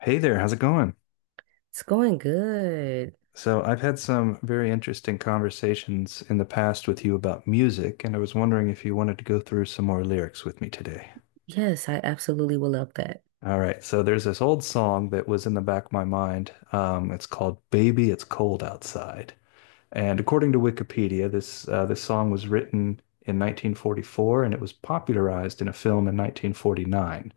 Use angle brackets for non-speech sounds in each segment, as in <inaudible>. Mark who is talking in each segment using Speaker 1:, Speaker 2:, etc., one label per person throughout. Speaker 1: Hey there, how's it going?
Speaker 2: It's going good.
Speaker 1: So, I've had some very interesting conversations in the past with you about music, and I was wondering if you wanted to go through some more lyrics with me today.
Speaker 2: Yes, I absolutely will love that.
Speaker 1: All right, so there's this old song that was in the back of my mind. It's called "Baby, It's Cold Outside," and according to Wikipedia, this song was written in 1944, and it was popularized in a film in 1949.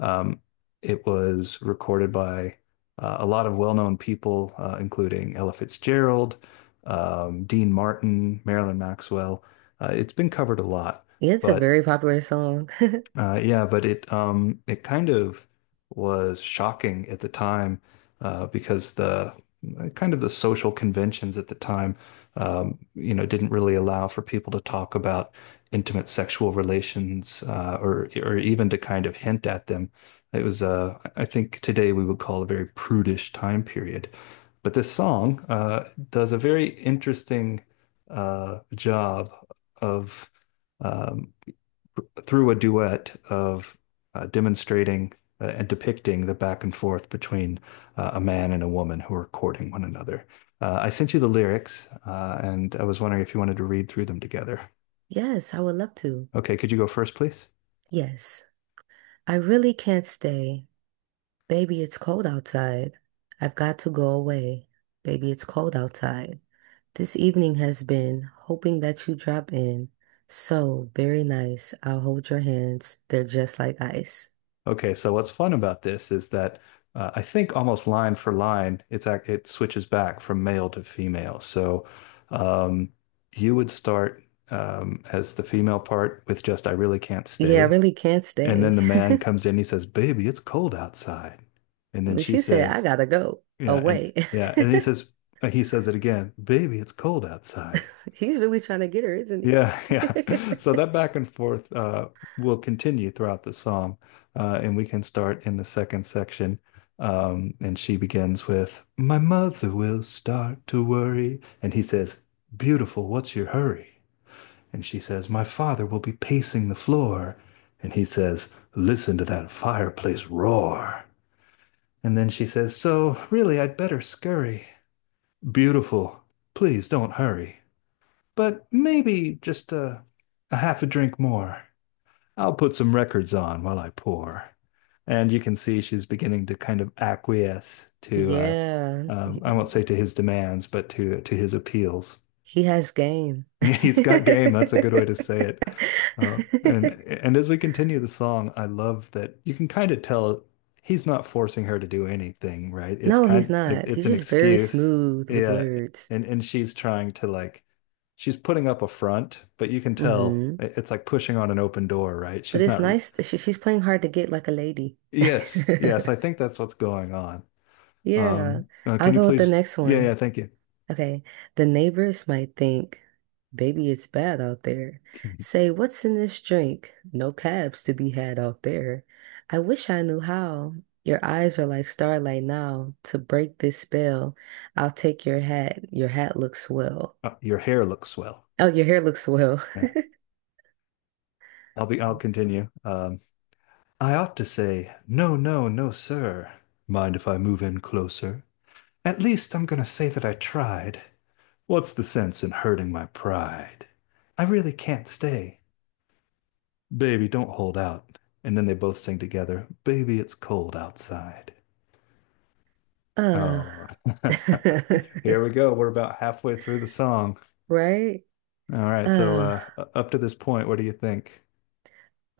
Speaker 1: Um, it was recorded by a lot of well-known people, including Ella Fitzgerald, Dean Martin, Marilyn Maxwell. It's been covered a lot,
Speaker 2: Yeah, it's a
Speaker 1: but
Speaker 2: very popular song. <laughs>
Speaker 1: yeah, but it kind of was shocking at the time, because kind of the social conventions at the time didn't really allow for people to talk about intimate sexual relations, or even to kind of hint at them. It was, I think, today we would call a very prudish time period. But this song does a very interesting job of. um, through a duet of, demonstrating and depicting the back and forth between, a man and a woman who are courting one another. I sent you the lyrics, and I was wondering if you wanted to read through them together.
Speaker 2: Yes, I would love to.
Speaker 1: Okay, could you go first, please?
Speaker 2: Yes, I really can't stay. Baby, it's cold outside. I've got to go away. Baby, it's cold outside. This evening has been hoping that you drop in. So very nice. I'll hold your hands. They're just like ice.
Speaker 1: Okay, so what's fun about this is that, I think almost line for line, it switches back from male to female. So um, you would start as the female part with just "I really can't
Speaker 2: Yeah, I
Speaker 1: stay."
Speaker 2: really can't
Speaker 1: And then
Speaker 2: stay.
Speaker 1: the
Speaker 2: <laughs>
Speaker 1: man comes in, he says, Baby, it's cold outside. And then
Speaker 2: But
Speaker 1: she
Speaker 2: she said, I
Speaker 1: says,
Speaker 2: gotta go
Speaker 1: yeah, and
Speaker 2: away.
Speaker 1: yeah, and then he says, he says it again, baby, it's cold outside.
Speaker 2: <laughs> He's really trying to get her, isn't
Speaker 1: Yeah,
Speaker 2: he?
Speaker 1: yeah. <laughs> So
Speaker 2: <laughs>
Speaker 1: that back and forth will continue throughout the psalm. Uh, and we can start in the second section. And she begins with, My mother will start to worry. And he says, Beautiful, what's your hurry? And she says, My father will be pacing the floor. And he says, Listen to that fireplace roar. And then she says, So, really, I'd better scurry. Beautiful. Please don't hurry. But maybe just a half a drink more. I'll put some records on while I pour. And you can see she's beginning to kind of acquiesce to,
Speaker 2: Yeah,
Speaker 1: I won't say
Speaker 2: he
Speaker 1: to his demands, but to his appeals.
Speaker 2: he has game.
Speaker 1: <laughs> He's got game. That's a good way to
Speaker 2: <laughs>
Speaker 1: say it. And as we continue the song, I love that you can kind of tell he's not forcing her to do anything, right? It's
Speaker 2: No, he's
Speaker 1: kind
Speaker 2: not.
Speaker 1: it's
Speaker 2: He's
Speaker 1: an
Speaker 2: just very
Speaker 1: excuse.
Speaker 2: smooth with
Speaker 1: Yeah.
Speaker 2: words.
Speaker 1: And she's trying to like she's putting up a front, but you can tell
Speaker 2: Hmm.
Speaker 1: it's like pushing on an open door, right?
Speaker 2: But
Speaker 1: She's
Speaker 2: it's
Speaker 1: not.
Speaker 2: nice that she's playing hard to get like a lady.
Speaker 1: Yes, yes, I
Speaker 2: <laughs>
Speaker 1: think that's what's going on.
Speaker 2: Yeah, I'll
Speaker 1: Can you
Speaker 2: go with the
Speaker 1: please?
Speaker 2: next
Speaker 1: Yeah,
Speaker 2: one.
Speaker 1: yeah, thank you.
Speaker 2: Okay, the neighbors might think, baby, it's bad out there.
Speaker 1: <laughs>
Speaker 2: Say, what's in this drink? No cabs to be had out there. I wish I knew how. Your eyes are like starlight now. To break this spell, I'll take your hat. Your hat looks swell.
Speaker 1: Your hair looks swell.
Speaker 2: Oh, your hair looks swell.
Speaker 1: Yeah.
Speaker 2: <laughs>
Speaker 1: I'll continue. I ought to say, no, no, no, sir. Mind if I move in closer? At least I'm going to say that I tried. What's the sense in hurting my pride? I really can't stay. Baby, don't hold out. And then they both sing together, Baby, it's cold outside.
Speaker 2: Uh,
Speaker 1: Oh,
Speaker 2: <laughs>
Speaker 1: <laughs> here we go. We're about halfway through the song.
Speaker 2: right?
Speaker 1: All right, so,
Speaker 2: Uh,
Speaker 1: up to this point, what do you think?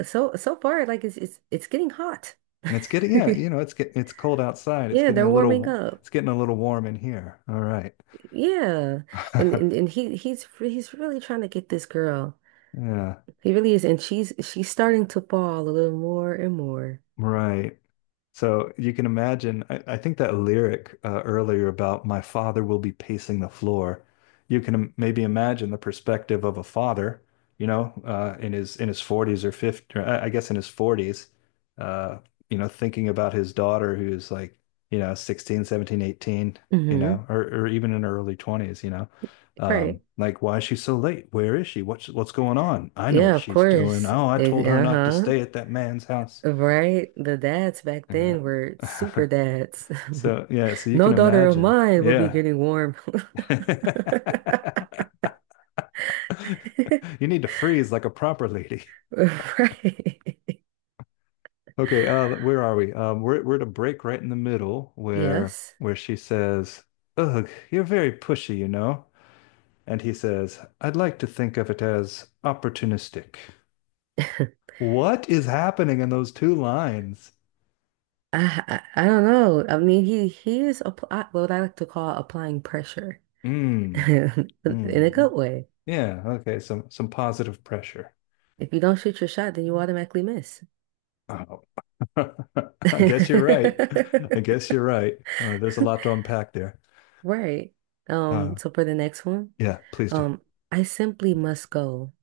Speaker 2: so so far, like it's getting hot.
Speaker 1: It's getting, yeah, you know,
Speaker 2: <laughs>
Speaker 1: it's cold outside. It's
Speaker 2: Yeah,
Speaker 1: getting a
Speaker 2: they're warming
Speaker 1: little,
Speaker 2: up.
Speaker 1: it's getting a little warm in here. All right.
Speaker 2: Yeah. And and,
Speaker 1: <laughs>
Speaker 2: and he's really trying to get this girl.
Speaker 1: Yeah,
Speaker 2: He really is. And she's starting to fall a little more and more.
Speaker 1: right. So you can imagine, I think that lyric earlier about my father will be pacing the floor. You can maybe imagine the perspective of a father, you know, in his 40s or 50, or I guess in his 40s, uh, you know, thinking about his daughter who's like, you know, 16, 17, 18, you
Speaker 2: Hmm.
Speaker 1: know, or even in her early 20s, you know.
Speaker 2: Right.
Speaker 1: Like, why is she so late? Where is she? What's going on? I know what
Speaker 2: Yeah, of
Speaker 1: she's doing.
Speaker 2: course.
Speaker 1: Oh, I
Speaker 2: It-
Speaker 1: told her not to
Speaker 2: uh-huh.
Speaker 1: stay at that man's house.
Speaker 2: Right. The dads back
Speaker 1: Yeah.
Speaker 2: then were super
Speaker 1: <laughs>
Speaker 2: dads. <laughs>
Speaker 1: So yeah, so you
Speaker 2: No
Speaker 1: can
Speaker 2: daughter of
Speaker 1: imagine.
Speaker 2: mine will be
Speaker 1: Yeah.
Speaker 2: getting warm. <laughs>
Speaker 1: <laughs> You need to freeze like a proper lady. <laughs>
Speaker 2: Right.
Speaker 1: Okay, uh, where are we? We're at a break right in the middle where
Speaker 2: Yes.
Speaker 1: she says, "Ugh, you're very pushy, you know." And he says, "I'd like to think of it as opportunistic."
Speaker 2: I,
Speaker 1: What is happening in those two lines?
Speaker 2: I don't know. I mean, he is apply what I like to call applying pressure <laughs>
Speaker 1: Mm,
Speaker 2: in a good
Speaker 1: mm.
Speaker 2: way.
Speaker 1: Yeah, okay, some positive pressure.
Speaker 2: If you don't shoot your shot, then you automatically miss.
Speaker 1: Oh. <laughs> I guess you're right. I
Speaker 2: <laughs>
Speaker 1: guess you're right. There's a lot to unpack there.
Speaker 2: Right.
Speaker 1: Uh,
Speaker 2: So for the next one,
Speaker 1: yeah, please do.
Speaker 2: um, I simply must go.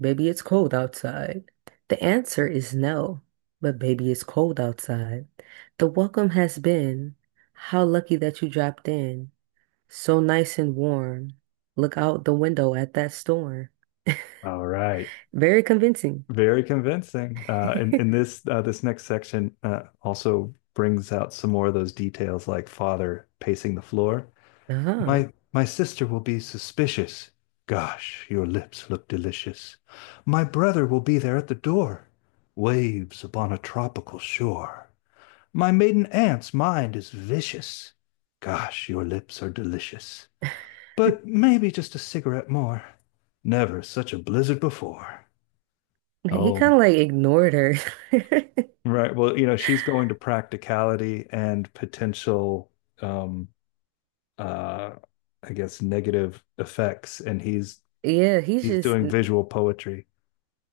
Speaker 2: Baby, it's cold outside. The answer is no, but baby, it's cold outside. The welcome has been, how lucky that you dropped in. So nice and warm. Look out the window at that storm.
Speaker 1: All right.
Speaker 2: <laughs> Very convincing. <laughs>
Speaker 1: Very convincing. And this this next section also brings out some more of those details, like father pacing the floor.
Speaker 2: Uh-huh.
Speaker 1: My sister will be suspicious. Gosh, your lips look delicious. My brother will be there at the door. Waves upon a tropical shore. My maiden aunt's mind is vicious. Gosh, your lips are delicious. But maybe just a cigarette more. Never such a blizzard before.
Speaker 2: He
Speaker 1: Oh,
Speaker 2: kind of like ignored her. <laughs>
Speaker 1: right. Well, you know, she's going to practicality and potential, um, uh, I guess, negative effects, and
Speaker 2: Yeah,
Speaker 1: he's doing visual poetry.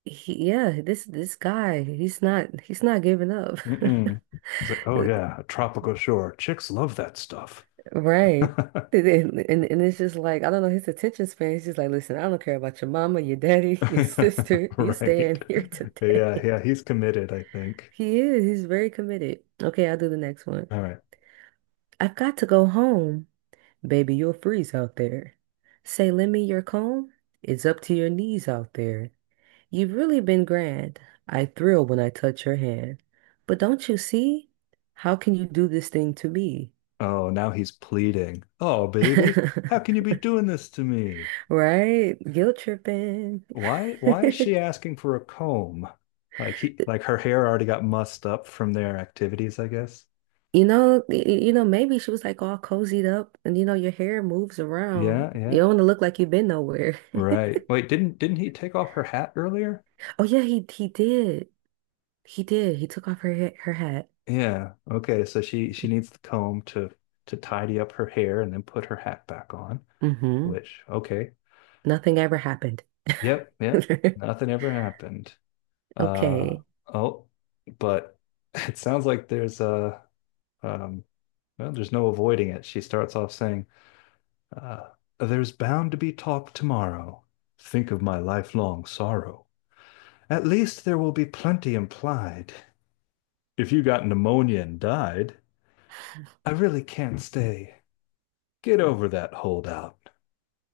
Speaker 2: yeah, this guy, he's not giving up.
Speaker 1: Mm-mm. He's like, oh
Speaker 2: <laughs>
Speaker 1: yeah, a tropical shore. Chicks love that stuff.
Speaker 2: Right. And, and it's just like, I don't know, his attention span. He's just like, listen, I don't care about your mama, your daddy, <laughs> your
Speaker 1: <laughs>
Speaker 2: sister. You
Speaker 1: Right.
Speaker 2: staying here
Speaker 1: Yeah,
Speaker 2: today. <laughs>
Speaker 1: yeah, he's committed, I think.
Speaker 2: He is. He's very committed. Okay, I'll do the next one.
Speaker 1: All right.
Speaker 2: I've got to go home. Baby, you'll freeze out there. Say, lend me your comb. It's up to your knees out there. You've really been grand. I thrill when I touch your hand. But don't you see? How can you do this thing to me?
Speaker 1: Oh, now he's pleading. Oh, baby, how can you
Speaker 2: <laughs>
Speaker 1: be doing this to me?
Speaker 2: Right? Guilt tripping.
Speaker 1: Why is she
Speaker 2: <laughs>
Speaker 1: asking for a comb? Like he, like her hair already got mussed up from their activities, I guess.
Speaker 2: You know, you know, maybe she was like all cozied up and you know your hair moves around.
Speaker 1: Yeah,
Speaker 2: You
Speaker 1: yeah.
Speaker 2: don't want to look like you've been nowhere. <laughs>
Speaker 1: Right. Wait, didn't he take off her hat earlier?
Speaker 2: Oh yeah, he did. He did. He took off her her hat.
Speaker 1: Yeah. Okay, so she needs the comb to tidy up her hair and then put her hat back on,
Speaker 2: Mm-hmm.
Speaker 1: which okay.
Speaker 2: Nothing ever happened. <laughs>
Speaker 1: Yep, yep. Nothing ever happened. Uh
Speaker 2: Okay.
Speaker 1: oh, but <laughs> it sounds like there's a Um, well, there's no avoiding it. She starts off saying, uh, There's bound to be talk tomorrow. Think of my lifelong sorrow. At least there will be plenty implied. If you got pneumonia and died, I really can't stay. Get over that holdout.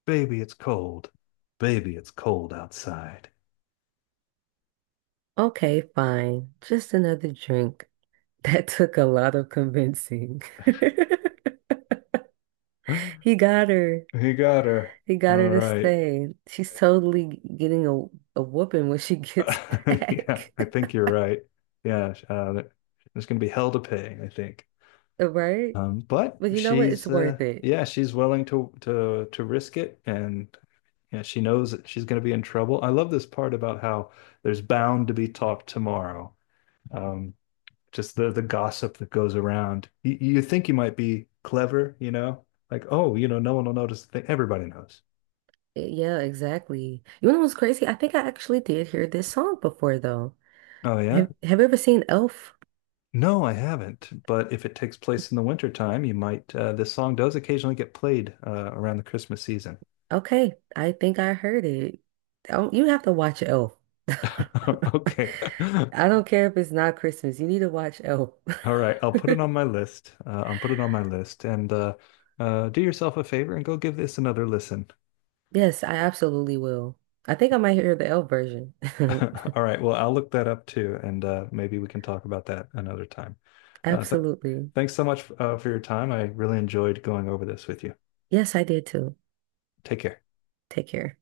Speaker 1: Baby, it's cold. Baby, it's cold outside.
Speaker 2: Okay, fine. Just another drink. <laughs> That took a lot of convincing. <laughs>
Speaker 1: <laughs>
Speaker 2: He got her.
Speaker 1: He got her.
Speaker 2: He got her
Speaker 1: All
Speaker 2: to
Speaker 1: right.
Speaker 2: stay. She's totally getting a whooping when she gets
Speaker 1: <laughs> Yeah,
Speaker 2: back.
Speaker 1: I think
Speaker 2: <laughs>
Speaker 1: you're right. Yeah, there's going to be hell to pay, I think.
Speaker 2: Right?
Speaker 1: But
Speaker 2: But you know what? It's
Speaker 1: she's
Speaker 2: worth it.
Speaker 1: yeah, she's willing to to risk it, and yeah, she knows that she's going to be in trouble. I love this part about how there's bound to be talk tomorrow. Um, just the gossip that goes around. You think you might be clever, you know, like oh, you know, no one will notice. The thing. Everybody knows.
Speaker 2: Eh, yeah, exactly. You know what's crazy? I think I actually did hear this song before, though.
Speaker 1: Oh yeah.
Speaker 2: Have you ever seen Elf?
Speaker 1: No, I haven't. But if it takes place in the wintertime, you might. This song does occasionally get played around the Christmas season.
Speaker 2: Okay, I think I heard it. Oh, you have to watch Elf. <laughs>
Speaker 1: <laughs> Okay. <laughs>
Speaker 2: I don't care if it's not Christmas. You need to watch Elf.
Speaker 1: All right, I'll put it on
Speaker 2: <laughs>
Speaker 1: my list. I'll put it on my list and do yourself a favor and go give this another listen.
Speaker 2: Yes, I absolutely will. I think I might hear the Elf version. <laughs>
Speaker 1: <laughs> All right, well, I'll look that up too, and maybe we can talk about that another time. Th
Speaker 2: Absolutely.
Speaker 1: thanks so much for your time. I really enjoyed going over this with you.
Speaker 2: Yes, I did too.
Speaker 1: Take care.
Speaker 2: Take care.